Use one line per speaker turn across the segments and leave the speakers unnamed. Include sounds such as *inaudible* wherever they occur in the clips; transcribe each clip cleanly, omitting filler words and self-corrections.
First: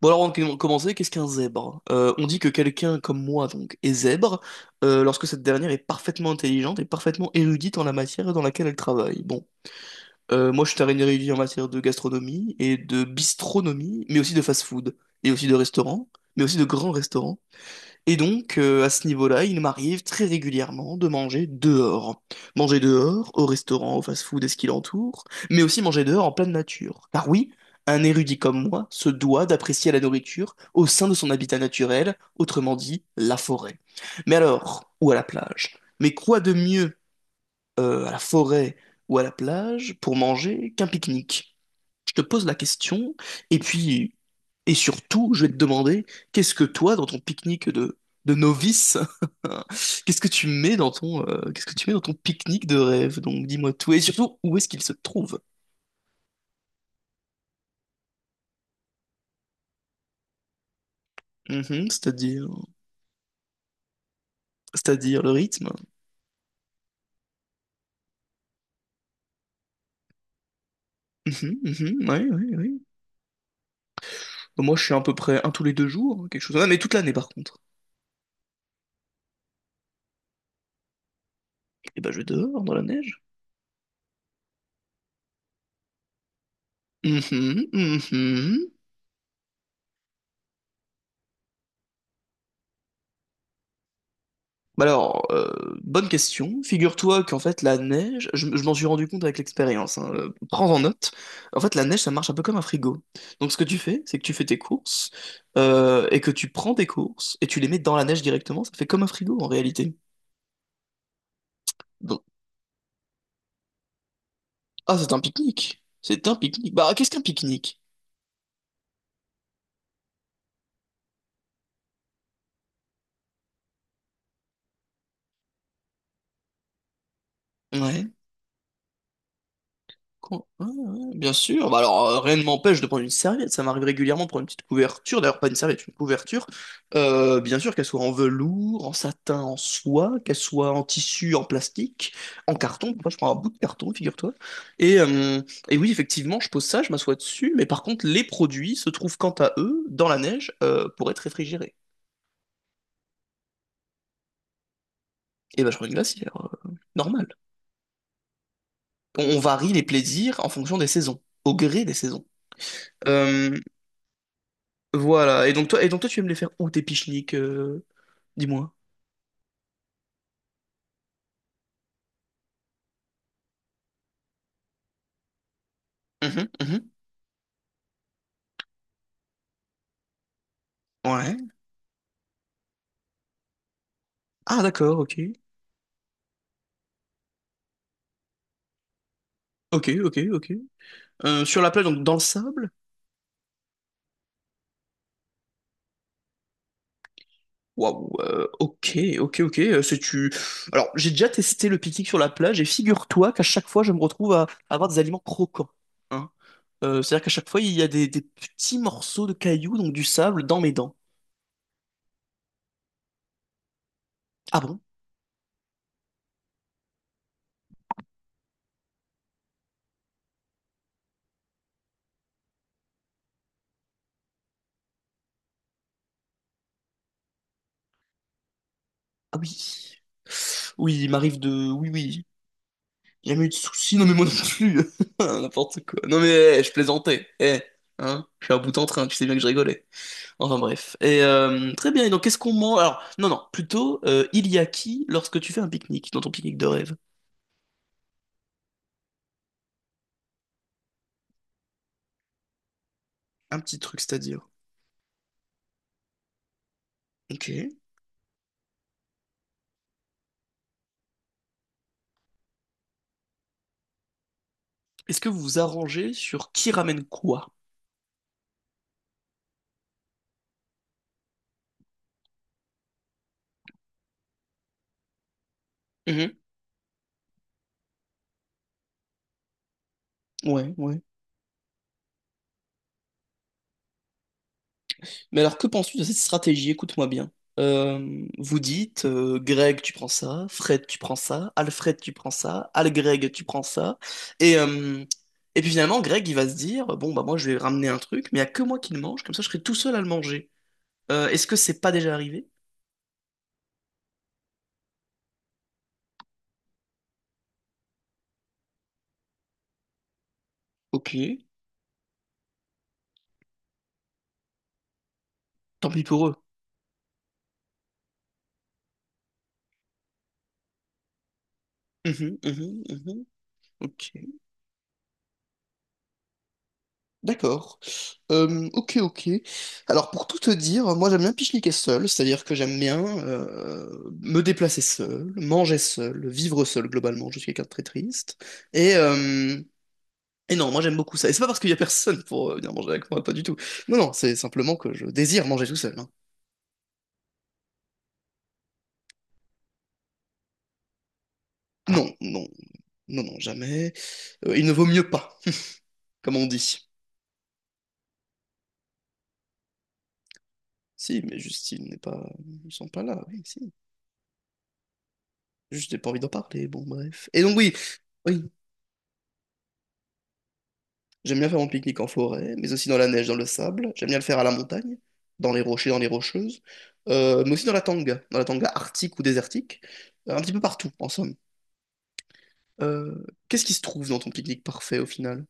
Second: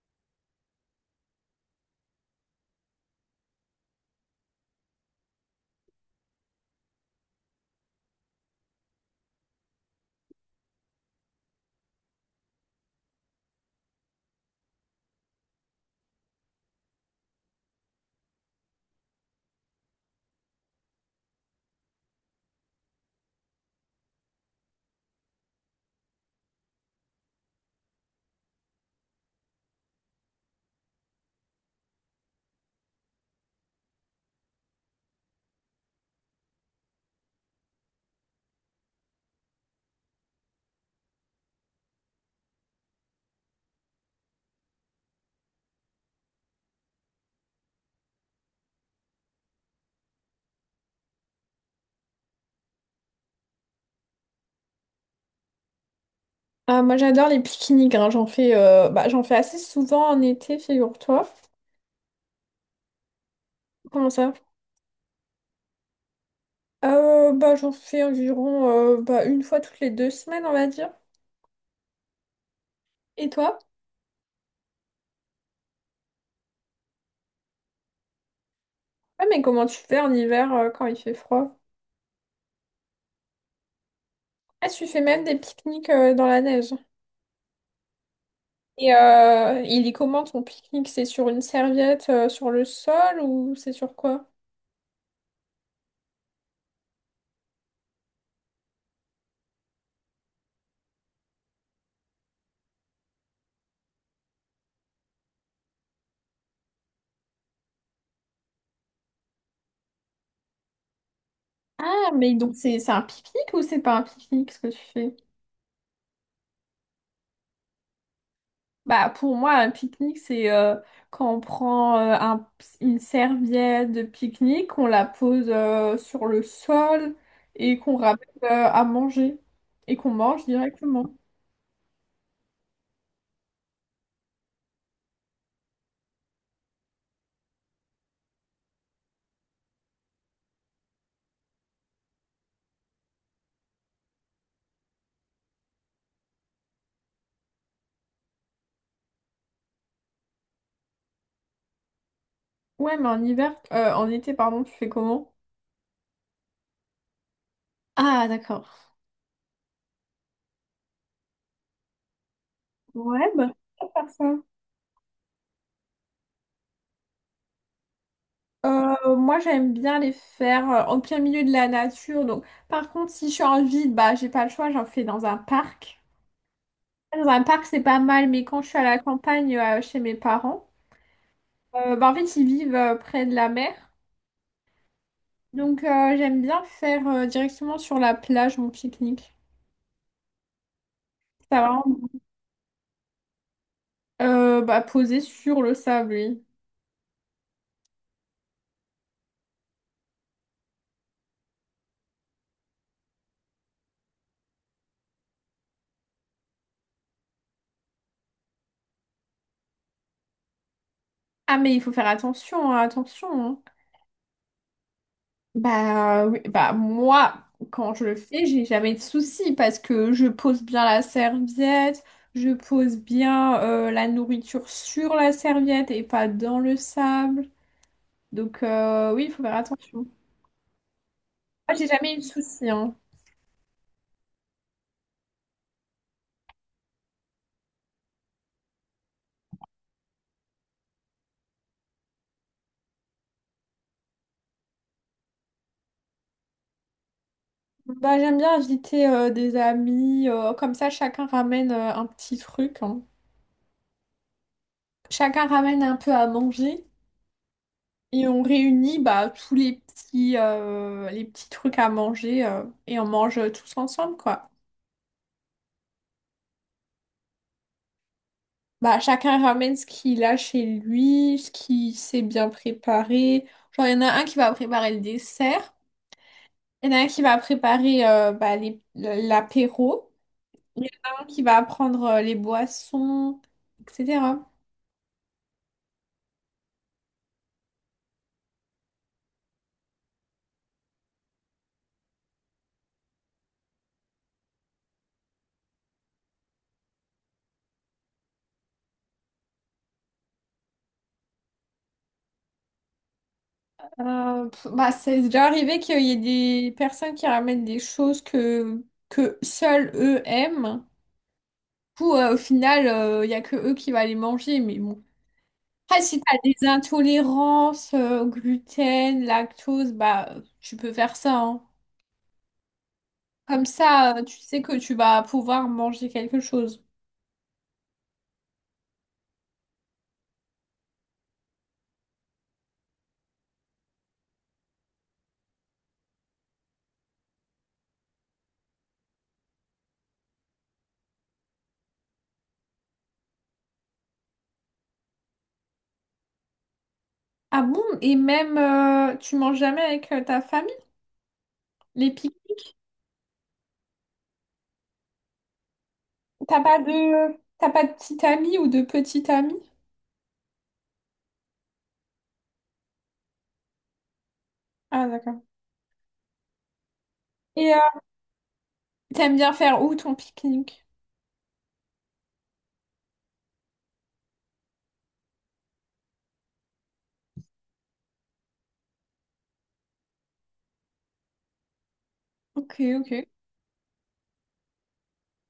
Bon alors on de commencer, qu'est-ce qu'un zèbre? On dit que quelqu'un comme moi donc est zèbre lorsque cette dernière est parfaitement intelligente et parfaitement érudite en la matière dans laquelle elle travaille. Moi je suis un érudit en matière de gastronomie et de bistronomie, mais aussi de fast-food, et aussi de restaurant, mais aussi de grands restaurants. Et donc, à ce niveau-là, il m'arrive très régulièrement de manger dehors. Manger dehors, au restaurant, au fast-food et ce qui l'entoure, mais aussi manger dehors en pleine nature. Car oui, un érudit comme moi se doit d'apprécier la nourriture au sein de son habitat naturel, autrement dit, la forêt. Mais alors, ou à la plage? Mais quoi de mieux, à la forêt ou à la plage pour manger qu'un pique-nique? Je te pose la question, et puis, et surtout, je vais te demander, qu'est-ce que toi, dans ton pique-nique de novice, *laughs* qu'est-ce que tu mets dans qu'est-ce que tu mets dans ton pique-nique de rêve? Donc, dis-moi tout, et surtout, où est-ce qu'il se trouve?
Ah, moi j'adore les pique-niques, hein. J'en fais, j'en fais assez souvent en été, figure-toi.
Mhm, c'est-à-dire,
Comment ça?
c'est-à-dire le rythme.
J'en fais environ une fois toutes les deux semaines, on va dire.
Mhm, mhm, ouais, ouais, ouais.
Et toi?
Bah, moi, je suis à peu près un tous les deux jours, quelque chose. Ah, mais toute l'année, par contre.
Ah, mais comment tu fais en hiver quand il fait froid?
Et ben, je dors dans la neige.
Ah, tu fais même des pique-niques dans la neige.
Mhm, mhm.
Il est comment ton pique-nique? C'est sur une serviette sur le sol ou c'est sur quoi?
Bah alors, bonne question. Figure-toi qu'en fait, la neige, je m'en suis rendu compte avec l'expérience, hein, prends en note. En fait, la neige, ça marche un peu comme un frigo. Donc, ce que tu fais, c'est que tu fais tes courses et que tu prends tes courses et tu les mets dans la neige directement. Ça fait comme un frigo en réalité.
Ah,
Donc,
mais donc c'est un pique-nique ou c'est pas un pique-nique ce que tu
c'est
fais?
un pique-nique. C'est un pique-nique. Bah, qu'est-ce qu'un pique-nique?
Bah, pour moi, un pique-nique, c'est quand on prend une serviette de pique-nique, on la pose sur le sol et qu'on
Ouais.
ramène à manger et qu'on mange
Quand ouais,
directement.
ouais, bien sûr. Bah alors, rien ne m'empêche de prendre une serviette. Ça m'arrive régulièrement de prendre une petite couverture. D'ailleurs, pas une serviette, une couverture. Bien sûr, qu'elle soit en velours, en satin, en soie, qu'elle soit en tissu, en plastique, en carton. Moi, je prends un bout de carton, figure-toi. Et, euh, et oui, effectivement, je pose ça, je m'assois dessus. Mais par contre, les produits se trouvent quant à eux dans la neige pour être réfrigérés.
Ouais, mais en hiver, en été, pardon, tu fais comment?
Et ben, je prends une glacière. euh, Normal.
Ah, d'accord.
On varie les plaisirs en fonction des saisons, au gré des saisons.
Ouais, bah,
Euh,
je vais faire ça.
Voilà. Et donc toi, tu aimes les faire où tes pique-niques, dis-moi.
Moi, j'aime bien les faire en plein milieu de la nature. Donc, par contre, si je suis en ville, bah, j'ai pas le choix, j'en fais dans un parc.
Mhm, mhm.
Dans un parc, c'est pas mal, mais quand je suis à la campagne chez mes parents,
Ouais.
En fait, ils vivent près de la mer.
Ah d'accord, ok.
Donc, j'aime bien faire directement sur la plage mon pique-nique.
Ok, ok, ok. Sur
Ça va
la plage,
vraiment
donc dans le sable?
poser sur le sable, oui.
Waouh, ok, ok, ok. C'est tu. Alors, j'ai déjà testé le pique-nique sur la plage et figure-toi qu'à chaque fois, je me retrouve à avoir des aliments croquants. Hein. C'est-à-dire qu'à chaque fois, il y a des petits morceaux de cailloux, donc du sable, dans mes dents.
Ah, mais il faut faire attention, hein, attention, hein.
Ah bon?
Bah, oui, bah, moi, quand je le fais, j'ai jamais de soucis parce que je pose bien la serviette, je pose bien la nourriture sur la serviette et pas dans le sable. Donc, oui, il
Ah
faut faire
oui.
attention.
Oui, il m'arrive de.
Moi, j'ai
Oui,
jamais eu de
oui.
soucis, hein.
Jamais eu de soucis, non mais moi non plus. *laughs* N'importe quoi. Non mais eh, je plaisantais. Eh, hein, je suis à bout en train, tu sais bien que je rigolais. Enfin bref. Très bien, et donc qu'est-ce qu'on mange? Alors, non, non, plutôt, Il y a qui lorsque tu fais un pique-nique, dans ton pique-nique de rêve?
Bah, j'aime bien inviter des amis, comme ça chacun ramène un petit truc, hein.
Un petit truc, c'est-à-dire.
Chacun ramène un peu à manger
Ok. Est-ce
et on réunit bah, tous les petits trucs à manger et on mange tous ensemble quoi.
que vous vous arrangez sur qui ramène quoi?
Bah, chacun ramène ce qu'il a chez lui, ce qu'il sait bien préparer. Genre, il y en a un qui va préparer le dessert,
Mhm.
il y en a un qui va préparer l'apéro,
Ouais,
il y
ouais.
en a un qui va prendre les boissons, etc.
Mais alors, que penses-tu de cette stratégie? Écoute-moi bien. Vous dites, Greg, tu prends ça, Fred, tu prends ça, Alfred, tu prends ça, Al-Greg, tu prends ça. Et, euh, et puis finalement, Greg, il va se dire, bon, bah moi, je vais ramener un truc, mais il n'y a que moi qui le mange, comme ça, je serai tout seul à le manger. Est-ce que c'est pas déjà arrivé?
C'est déjà arrivé qu'il y ait des personnes qui ramènent des choses que seuls eux aiment.
Ok,
Du coup, au final, il n'y a que eux qui vont les manger. Mais bon.
tant
Après,
pis
si tu
pour eux.
as des intolérances au gluten, lactose, bah, tu peux faire ça, hein.
Mhm, mhm, mhm.
Comme
Ok.
ça, tu sais que tu vas pouvoir manger quelque chose.
D'accord. Ok, ok. Alors pour tout te dire, moi j'aime bien pique-niquer seul, c'est-à-dire que j'aime bien me déplacer seul, manger seul, vivre seul globalement. Je suis quelqu'un de très triste. Et, euh, et non, moi j'aime beaucoup ça. Et c'est pas parce qu'il y a personne pour venir manger avec moi, pas du tout. Non, non, c'est simplement que je désire manger tout seul. Hein.
Ah bon? Et même, tu manges jamais avec ta famille?
Non,
Les piques.
non, non, non, jamais. Il ne vaut mieux pas, comme on dit.
T'as pas de petite amie ou de petite amie?
Si, mais juste ils n'est pas, ils sont pas là. Oui, si.
Ah, d'accord.
Juste j'ai pas envie d'en parler. Bon, bref. Et donc oui.
Et
Oui,
t'aimes bien faire où ton pique-nique?
j'aime bien faire mon pique-nique en forêt, mais aussi dans la neige, dans le sable. J'aime bien le faire à la montagne, dans les rochers, dans les rocheuses. Mais aussi dans la tanga arctique ou désertique. Un petit peu partout, en somme.
Ok,
Euh,
ok.
Qu'est-ce qui se trouve dans ton pique-nique parfait au final?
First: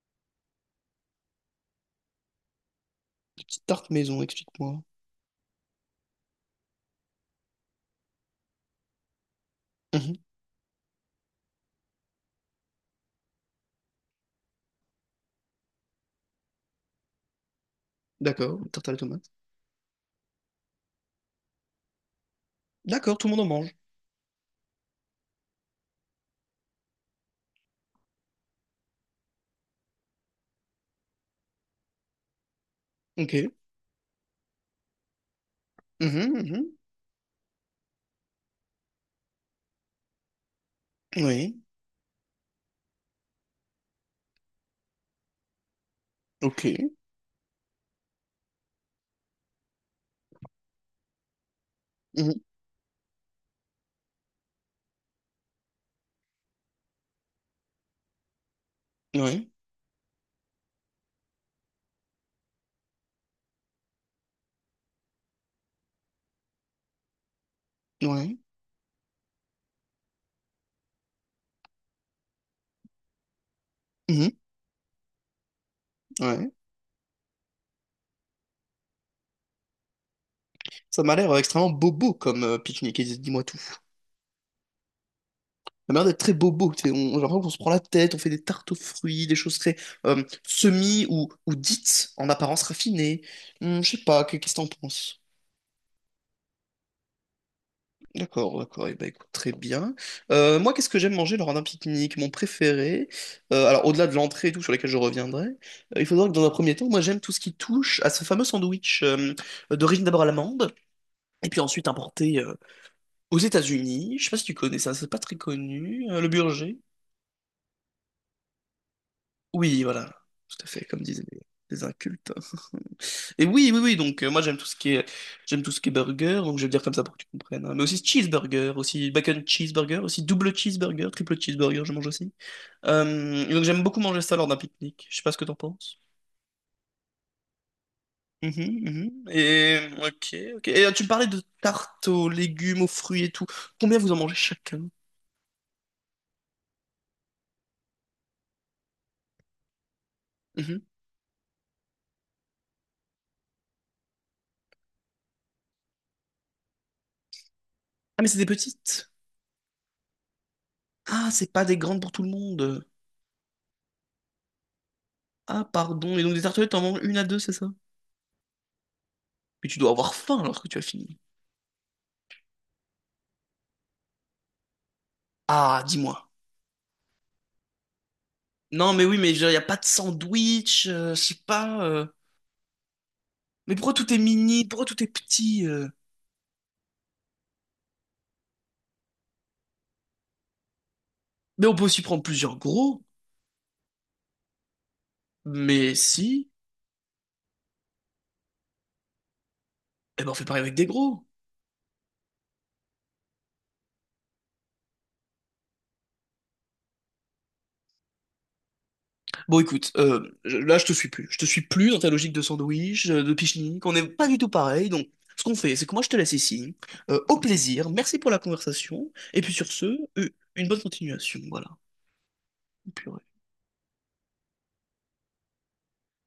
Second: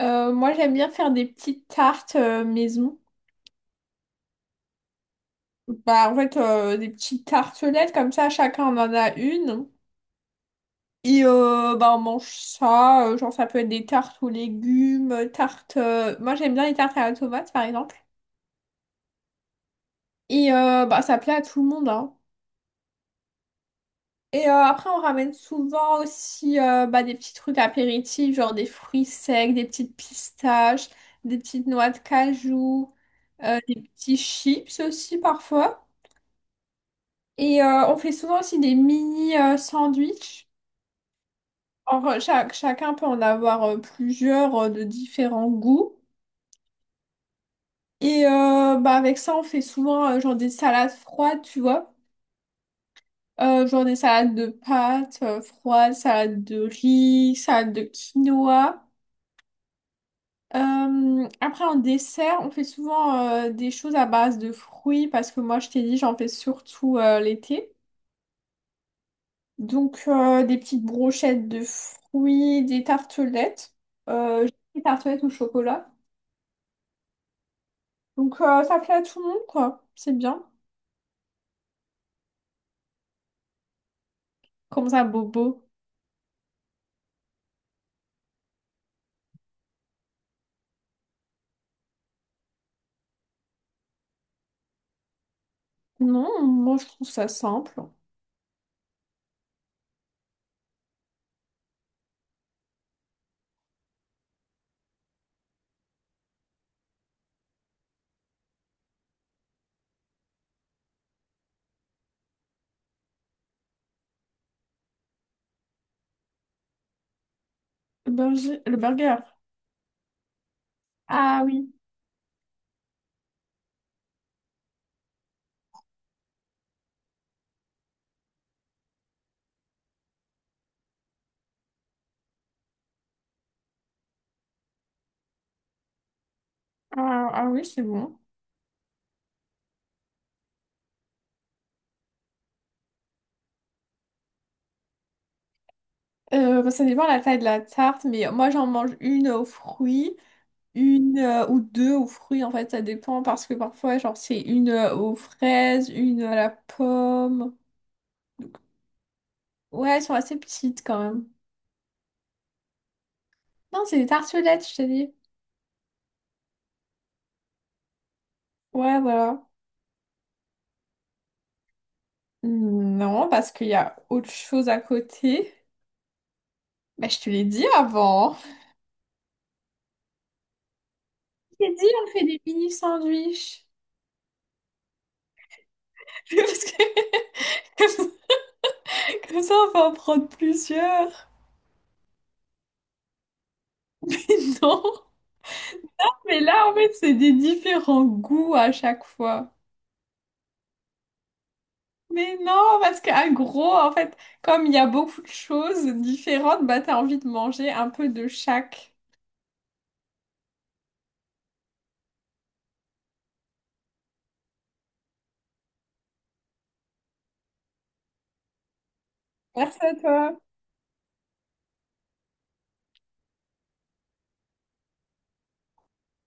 Moi, j'aime bien faire des petites tartes maison.
Des petites tartes maison, explique-moi.
Bah, en fait, des petites tartelettes, comme ça, chacun en a une.
Mhm.
Et bah, on mange ça. Genre, ça peut être des tartes aux légumes, tartes. Moi, j'aime bien les tartes à la tomate, par exemple.
D'accord, une tarte à la tomate.
Et bah, ça plaît à tout le monde, hein.
D'accord, tout le monde en mange.
Et après, on ramène souvent aussi des petits trucs apéritifs, genre des fruits secs, des petites pistaches, des petites noix de cajou,
Ok.
des petits chips aussi parfois.
Mhm, mhm.
Et on fait souvent aussi des mini sandwichs.
Oui.
Chacun peut en avoir plusieurs de différents goûts.
Ok.
Et avec ça, on fait souvent genre des salades froides, tu vois.
Mhm.
Genre des salades de pâtes froides, salades de riz, salades de quinoa.
Oui.
Après, en dessert, on fait souvent des choses à base de fruits parce que moi, je t'ai dit, j'en fais surtout l'été.
Oui.
Donc, des petites brochettes de fruits, des tartelettes.
Mhm.
Euh, des tartelettes au chocolat.
Ouais.
Donc, ça plaît à tout le monde, quoi. C'est bien.
Ça m'a l'air extrêmement bobo comme pique-nique, et dis-moi tout.
Comme ça, bobo.
Ça m'a l'air d'être très bobo. Tu sais, on, j'ai l'impression qu'on se prend la tête, on fait des tartes aux fruits, des choses très semi ou dites en apparence raffinées. Je sais pas, qu'est-ce que t'en penses?
Non, moi, je trouve ça simple.
D'accord, d'accord, et ben écoute, très bien. Moi, qu'est-ce que j'aime manger lors d'un pique-nique? Mon préféré, alors au-delà de l'entrée et tout, sur lesquelles je reviendrai, il faut savoir que dans un premier temps, moi j'aime tout ce qui touche à ce fameux sandwich d'origine d'abord à l'amande, et puis ensuite importé aux États-Unis. Je sais pas si tu connais ça, c'est pas très connu, le burger.
Le burger. Le burger.
Oui, voilà, tout à fait, comme disaient
Ah oui.
les incultes. *laughs* Et oui, oui, oui, donc moi j'aime tout ce qui est j'aime tout ce qui est burger, donc je vais le dire comme ça pour que tu comprennes. Hein. Mais aussi cheeseburger, aussi bacon cheeseburger, aussi double cheeseburger, triple cheeseburger, je mange aussi. Et donc j'aime beaucoup manger ça lors d'un pique-nique. Je sais pas ce que t'en penses.
Ah, ah oui, c'est bon.
Mhm, mhm. Et ok, ok. Tu me parlais de tartes aux légumes, aux fruits et tout. Combien vous en mangez chacun?
Bah, ça dépend de la taille de la tarte, mais moi, j'en mange une aux fruits.
Mhm.
Une ou deux aux fruits, en fait, ça dépend parce que parfois, genre, c'est une aux fraises, une à la pomme.
Ah mais c'est des petites.
Ouais, elles sont assez petites quand même.
Ah, c'est pas des grandes pour tout le monde.
Non, c'est des tartelettes, je t'ai dit.
Ah pardon. Et donc des tartelettes, t'en manges une à deux, c'est ça?
Ouais, voilà.
Mais tu dois avoir faim alors que tu as fini.
Non, parce qu'il y a autre chose à côté.
Ah, dis-moi.
Bah, je te l'ai dit avant.
Non, mais oui, mais il n'y a pas de sandwich, je sais
Je t'ai
pas.
dit, on fait des mini sandwichs.
Mais pourquoi tout est mini? Pourquoi tout est petit?
*laughs* Parce que *laughs* comme ça, on peut en prendre plusieurs.
Mais on peut aussi prendre plusieurs gros.
*laughs* Non.
Mais
Mais
si,
là, en fait, c'est des différents goûts à chaque fois.
eh ben on fait pareil avec des gros.
Mais non, parce qu'un gros, en fait, comme il y a beaucoup de choses différentes, bah t'as envie de manger un peu de chaque.
Bon, écoute, là, je te suis plus. Je te suis plus dans ta logique de sandwich, de pique-nique. On n'est pas du tout pareil. Donc, ce qu'on fait, c'est que moi, je te laisse ici. Au plaisir. Merci pour la conversation. Et puis, sur
Merci
ce,
à
euh,
toi.
une bonne continuation. Voilà. Purée.